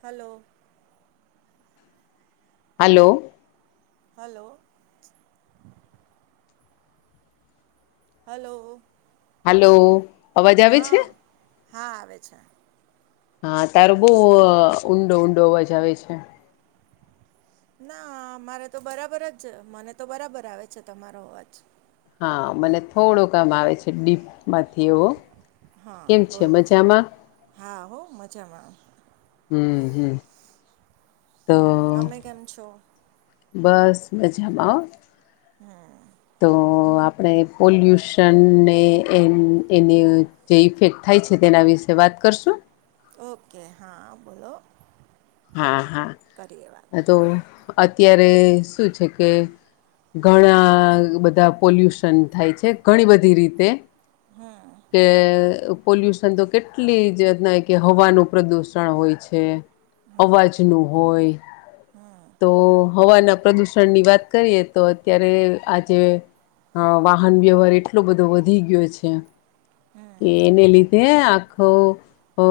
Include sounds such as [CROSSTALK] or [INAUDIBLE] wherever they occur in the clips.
Hello hello hello hello.. hello અવાજ આવે છે હા હા આવે છે હા તારો બહ ઊંડો ઊંડો અવાજ આવે છે ના મારે તો બરાબર જ મને તો બરાબર આવે છે તમારો અવાજ હા મને થોડું કામ આવે છે ડીપમાંથી એવો. હા કેમ છે બોલો મજામાં હા હો મજામાં હમ હમ તો તમે કેમ છો? બસ મજમાં. હમ્મ. તો અ આપણે પોલ્યુશનને એ એની જે ઇફેક્ટ થાય છે તેના વિશે વાત કરશું. ઓકે હા બોલો. હા હા કરીએ વાત આ તો અત્યારે શું છે કે ઘણા બધા પોલ્યુશન થાય છે ઘણી બધી રીતે કે પોલ્યુશન તો કેટલી જ કે હવાનું પ્રદુષણ હોય છે. અવાજ નુ હોય. તો હવાના પ્રદુષણની વાત કરીએ તો અત્યારે આજે હ વાહન વ્યવહાર એટલો બધો વધી ગયો છે હમ કે એને લીધેઆ ખ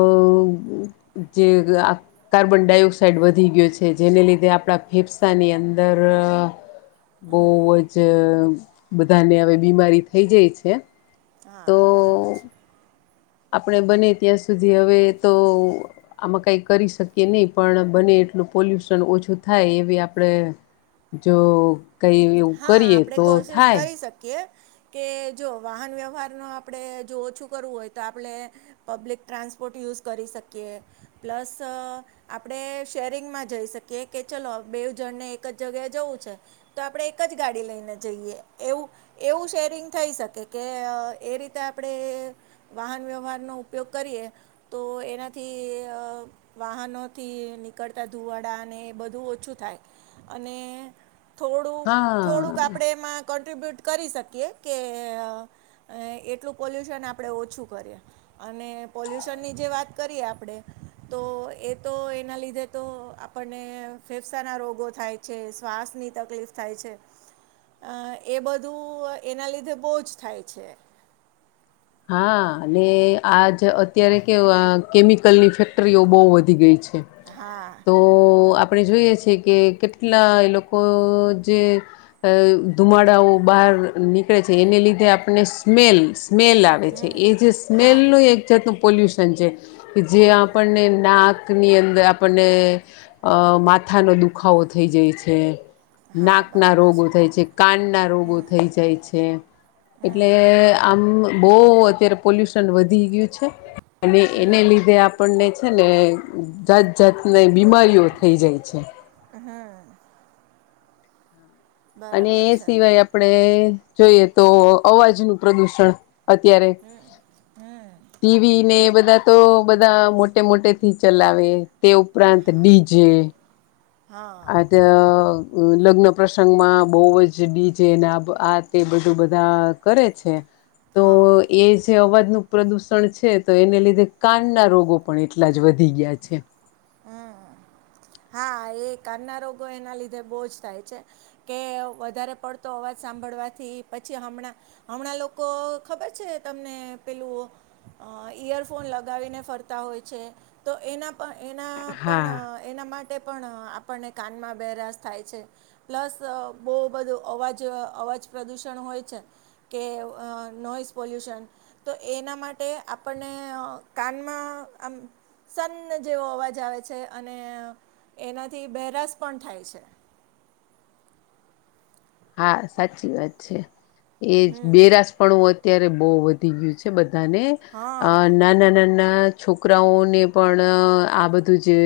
કાર્બન ડાયોક્સાઇડ વધી ગયો છે જેને લીધે ધે આપણા ફેફસાની અંદર બહ જ બધાને હવે બીમારી થઈ જાય છે. હા તો બરાબર છે. આપણે બને ત્યાં સુધી હવે તો આમાં કઈ કરી શકીએ નહીિ પણ બને એટલું પોલ્યુશન ઓછું થાય એવી આપડે જો કઈ એવું હા કરીએ આપણે તો કોશિશ થાય. કરી શકીએ કે જો વાહન વ્યવહાર ન આપણે જો ઓછું કરવું હોય તો આપણે પબ્લિક ટ્રાન્સ પોર્ટ યુઝ કરી શકીએ પ્લસ આપણે શેરિંગમાં જઈ શકીએ કે ચાલ બેવ જણને એક જગ્યાએ જવું છે તો આપડે એક જ ગાડી લઈને જઈએ એવું એવું શેરિંગ થઈ શકે કે એ રીતે આપણે વાહન વ્યવહારનો ઉપયોગ કરીએ તો એનાથી વાહનો થી નીકળતા ધુવાડાને એ બધું ઓછું થાય અને થોડુંક થોડુંક હા આપડણે એમાં બ્યુટ કરી શકીએ કે એટલું પોલ્યુશન આપણે ઓછું કરીએ. અને પોલ્યુશનની જે વાત કરીએ આપણે તો એ તો એના લીધે તો આપણે અને ફેફસાના રોગો થાય છે શ્વાસની તકલીફ થાય છે. અ એ બધું એના લીધે બહજ થાય છે. હા અને આજ અત્યારે કેવુ આ કેમિકલની ફેક્ટરીઓ બહુ વધી ગઈ છે. હા તો આપ ણે જોઈએ છેીએ કે કેટલા એ લોકો જે અ ધુમાડાઓ બહાર નીકળે છે એને લીધે આપને સ્મેલ સ્મેલ આવે છે હમ એ જે હા સ્મેલનું એક જાતનું પોલ્યુશન છે કે જે આપણને નાક ની અંદર આપણને અ માથાનો દુખાવો થઈ જાય છે. હા નાક ના બરાબર રોગો થાય છે કાન ના રોગો થઈ જાય છે. એટલે આમ બહુ અત્યારે પોલ્યુશન વધી ગયું છે અને એને લીધે આપણને છે ને જાત જાતને બીમારીઓ થઈ જાય છે. અને બરાબર એ છે સિવાય આપણે જોઈએ તો અવાજનું પ્રદુષણ અત્યારે ટી વી ને બધા ધા તો બધા મોટે મોટે થી ચલાવે તે ઉપરાંત ડી જે હા અદ લગ્ન પ્રસંગમાં બહુ જ ડી જે ને આ તે બધું બધા કરે છે. તો હા એ છે અવાજ નુ પ્રદૂષણ છે તો એને લીધે કાનના રોગો પણ એટલા જ વધી ગયા છે. [INAUDIBLE] હા એ કાનના રોગો એના લીધે બહુ જ થાય છે કે વધારે પડતો અવા જ સાંભળવાથી પછી હમણાં હમણાં લોકો ખબર છે તમને પેલું અ ઈયરફોન લગાવીને ફરતા હોય છે તો એના પણ એના હા પણ એના મા કે પણ આપને કાનમાં બેરાસ થાય છે, પ્લસ બહુ બધું અવાજ અ વાજ પ્રદૂષણ હોય છે, કે નોઈસ પોલ્યુશન તો એના માટે આપણે ને કાનમાં આમ સન જેવો અવાજ આવે છે, અને એનાથી બેરાસ પણ થાય છે. [INAUDIBLE] હા સાચી વાત છે, એજ બેરાસ પણુ અત્યારે બહુ વધી ગયું છે, બધાને અ હા નાના નાના છોકરાઓને પણ આ બધું જે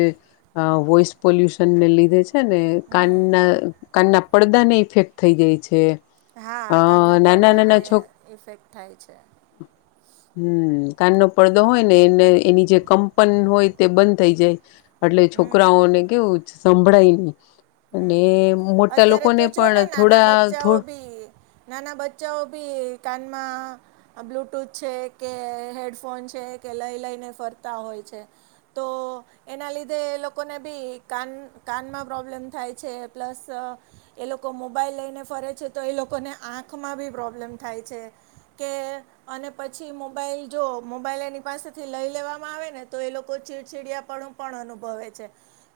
વોઈસ પોલ્યુશન ને લીધે છે. છે ને કાનના કાનના પડદાને ઇફેક્ટ થઈ ગઈ છે. હા અ કાનના નાના પડદા ને નાના છોક ઇફેક્ટ થાય છે. હમ કાનનો પડદો હોય ને એને એની જે કંપન હોય તે બંધ થઈ જાય એટલે છોકરાઓને કેવું સંભળાય નહી અને મોટા અત્યારે લોકોને તો જો પણ ને નાના થોડા બચ્ચાઓ ભી નાના બચ્ચાઓ ભી કાનમાં બ્લુટૂથ છે કે હેડફોન છે, કે લઈ લઈને ફરતા હોય છે, તો એના લીધે એ લોકોને બી કાન કાનમાં પ્રોબ્લેમ થાય છે પ્લસ એ લોકો મોબાઈલ લઈને ફરે છે, તો એ લોકોને આંખમાં બી પ્રોબ્લેમ થાય છે કે અને પછી મોબાઈલ જો મોબાઈલ એની પાસેથી લઈ લેવામાં આવે ને તો એ લોકો ચીડચીડિયા પણ અનુભવે છે,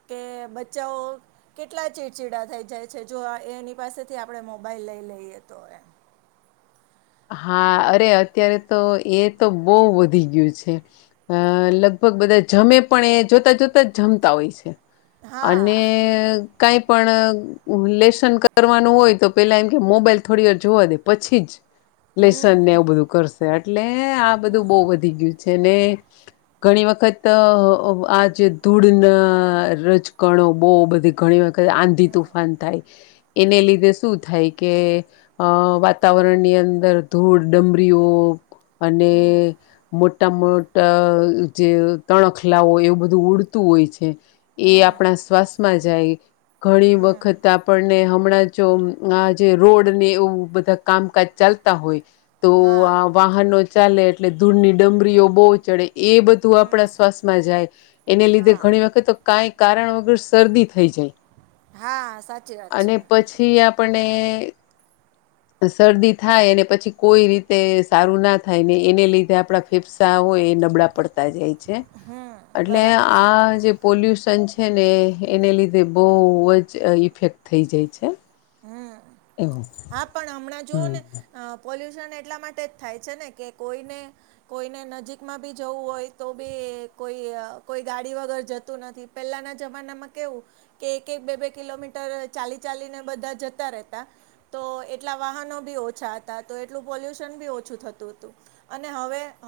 કે બચ્ચાઓ કેટલા ચીડચીડા થઈ જાય છે, જો એની પાસેથી આપડે મોબાઈલ લઈ લઈએ તો એમ. [INAUDIBLE] હા અરે અત્યારે તો એ તો બહુ વધી ગયું છે. અ લગભગ બધા જમે પણ એ જોતા જોતા જ જમતા હોય છે, હા અને કાંઈ પણ લેશન કરવાનું હોય તો પેલા એમ કે મોબાઈલ થોડી વાર જોવા દે પછી જ લેસન ને હમ એવું બધું કરશે એટલે આ બધું બહુ વધી ગયું છે ને ઘણી વખત આજ ધૂળ ના રજકણો બહુ બધી ઘણી વખત આંધી તુફાન થાય એને લીધે શું થાય કે અ વાતાવરણની અંદર અંદર ધૂળ ડમરીઓ અને મોટી ટમટા જે તણખલાવો એવું બધું ઉડતું હોય છે. એ હમ આપણા શ્વાસમાં જાય ઘણી હમ વખત આપણને હમણાં જો આ જે રોડ ને એવું બધા કામકાજ ચાલતા હોય તો આ હા વાહનો ચાલે એટલે ધૂળની ડમરીઓ બહુ ચડે એ બધું હમ આપણા શ્વાસમાં જાય એને લીધે હા ઘણી વખત કાંઈ કારણ વગર શરદી થઈ જાય. હા સાચી વાત અને છે પછી આપને શરદી થાય અને પછી કોઈ રીતે સારું ના થાય ને એને લીધે આપણા ફેફસા હોય એ નબળા પડતા જાય છે એટલે બરાબર છે આ જે પોલ્યુશન છે ને એને લીધે બહુ જ ઇફેક્ટ થઈ જાય છે. હમ એવું હા પણ હમણાં જોવો ને હમ પોલ્યુશન એટલા માટે જ થાય છે ને કે કોઈને કોઈને નજીકમાં બી જવું હોય તો બી કોઈ કોઈ ગાડી વગર જતું નથી પેલાના જમાનામાં કેવું કે એક એક બે બે કિલોમીટર ચાલી ચાલીને બધા જતા રહેતા તો એટલા વાહનો બી ઓછા હતા તો એટલું પોલ્યુશન બી ઓછું થતું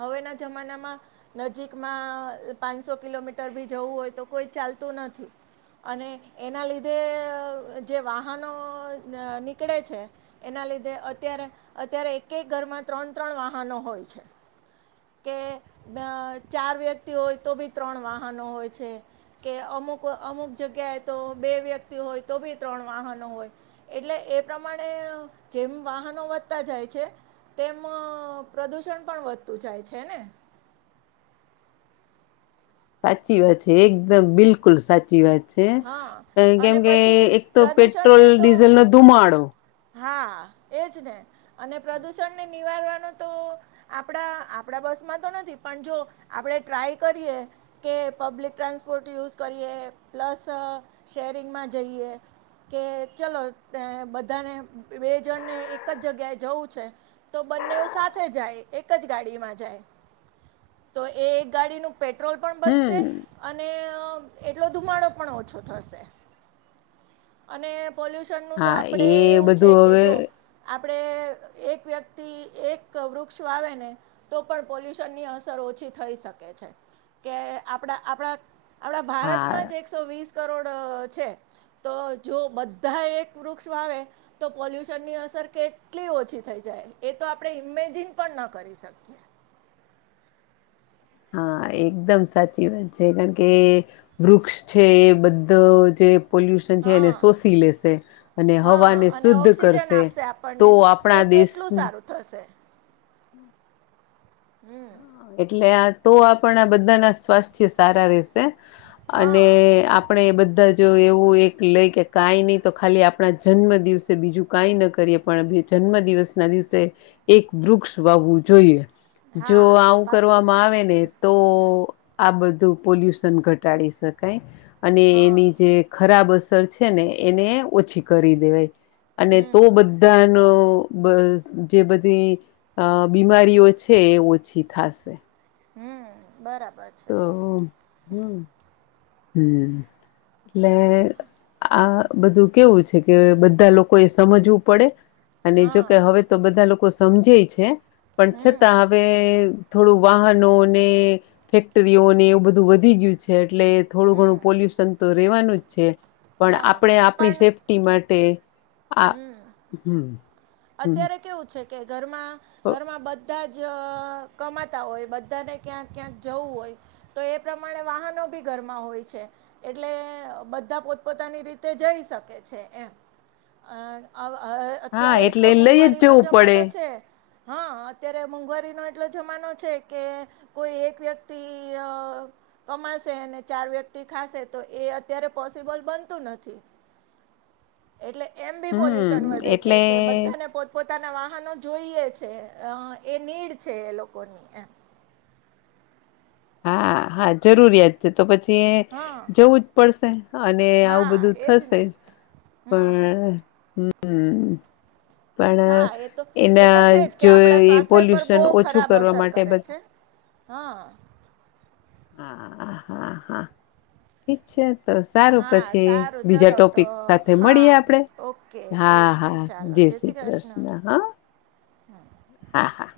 હવેના જમાનામાં નજીકમાં પાંચસો કિલોમીટર જવુ હોય તો કોઈ ચાલતું નથી અને એના લીધે જે નીકળે છે એના લીધે અત્યારે અત્યારે એક એક ઘરમાં ત્રણ ત્રણ પણ વાહનો હોય છે કે ચાર વ્યક્તિ હોય તો બી ત્રણ વાહનો હોય છે કે અમુક અમુક જગ્યાએ તો બે વ્યક્તિ હોય તો બી ત્રણ વાહન એટલે એ પ્રમાણે જેમ વાહનો વધતા જાય છે તેમ પ્રદુષણ પણ વધતું જાય છે ને સાચી વાત છે એકદમ બિલકુલ સાચી વાત ણ હા હોયે કેમ અને કે પછી એક તો પેટ્રોલ પ્રદૂષણને તો ડીઝલ નો ધુમાડો હા એ જ ને અને પ્રદુષણને નિવારવાનો તો આપણા આપણા બસ માં તો નથી પણ જો આપણે ટ્રાય કરીએ કે પબ્લિક ટ્રાન્સપોર્ટ યુઝ કરીએ પ્લસ શેરિંગમાં જઈએ કે ચલો બધાને બે જણ ને એક જ જગ્યાએ જવું છે તો બને સાથે જાય એક જ ગાડીમાં જાય તો એ એક ગાડીનું પેટ્રોલ પણ બચશે હમ અને એટલો ધુમાડો પણ ઓછો થશે અને પોલ્યુશન નું તો હા આપડે એ એવું છે બધું કે હવે જો આપણે એક વ્યક્તિ એક વૃક્ષ આવે ને તો પણ પોલ્યુશનની અસર ઓછી થઈ શકે છે છે કે આપણા આપણા હા ભારતમાં જ એકસો વીસ કરોડ છે તો જો બધા એક વૃક્ષ આવે તો પોલ્યુશન ની અસર કેટલી ઓછી થઈ જાય એ તો આપણે ઇમેજિન પણ ના કરી શકીએ હા એકદમ સાચી વાત છે કારણ કે વૃક્ષ છે એ બધો જે પોલ્યુશન છે એને હા શોષી લેશે અને હા હવાને અને શુદ્ધ ઓક્સિજન કરશે આપશે તો આપણને આપણા તો કેટલું સારું થશે હમ્મ હમ્મ એટલે આ તો આપણા બધા ના સ્વાસ્થ્ય સારા રે શે અને હા આપણે એ બધા જ જો એવું એક લઈ કે કાંઈ નહી તો ખાલી આપણા જન્મ દિવસે બીજું કાંઈ ન કરીએ પણ જન્મ દિવસ ના દિવસે એક વૃક્ષ વાવવું જોઈએ હા પ વામાં આવે ને તો આ બધું પોલ્યુશન ઘટાડી શકાય અને હા એની જે ખરાબ અસર છે ને એને ઓછી કરી દેવાય અને તો બધાનો જે બધી બીમારીઓ છે એ ઓછી થશે હમ્મ બરાબર છે તો હમ્મ હમ્મ એટલે આ બધું કેવું છે કે બધા લોકો એ સમજવું પડે અને જોકે હા હવે તો બધા લોકો સમજે છે પણ છતાં હવે થોડું વાહનોને ફેક્ટરીઓને એવું બધું વધી ગયું છે એટલે થોડું ઘણું પોલ્યુશન તો રહેેવાનું જ છે પણ હા આપણે આપણી પણ સેફ્ટી માટે આ હમ્મ અત્યારે કેવું છે કે ઘરમાં ઘરમાં બધા જ કમાતા હોય બધાને ક્યાંક ક્યાંક જવું હોય તો એ પ્રમાણે વાહનો બી ઘરમાં હોય છે એટલે બધા પોતપોતાની રીતે જઈ શકે છે એમ અ અ હા અત્યારે એટલો એટલે લઈ જ મોંઘવારીનો જવું પડે જમાનો છે હા અત્યારે મોંઘવારીનો એટલો જમાનો છે કે કોઈ એક વ્યક્તિ અ કમાશે અને ચાર વ્યક્તિ ખાશે તો એ અત્યારે પોસિબલ બનતું નથી [INAUDIBLE] એટલે એમ બી પોલ્યુશન હમ વધે છે એટલે કે બધા પોતાના વાહનો જોઈએ છે, એ નીડ છે, એ લોકોની એમ હા હા જરૂરિયાત છે તો પ છી હા જવું જ પડશે અને આવું હા બધું એજ થશે ને જ હમ પણ હમ પણ હા એ તો એ તો એના છે જ કે જો આપણા એ સ્વાસ્થ્ય પર પોલ્યુશન બહુ ઓછું ખરાબ કરવા અસર માટે કરે છે બધા હા હા હા હા ઠીક છે. તો સારું હા પછી સારું બીજા ચલો તો ટોપિક સાથે મળીએ હા આપડે ઓકે હા ઓકે હા ચાલો જય શ્રી કૃષ્ણ હા હા હા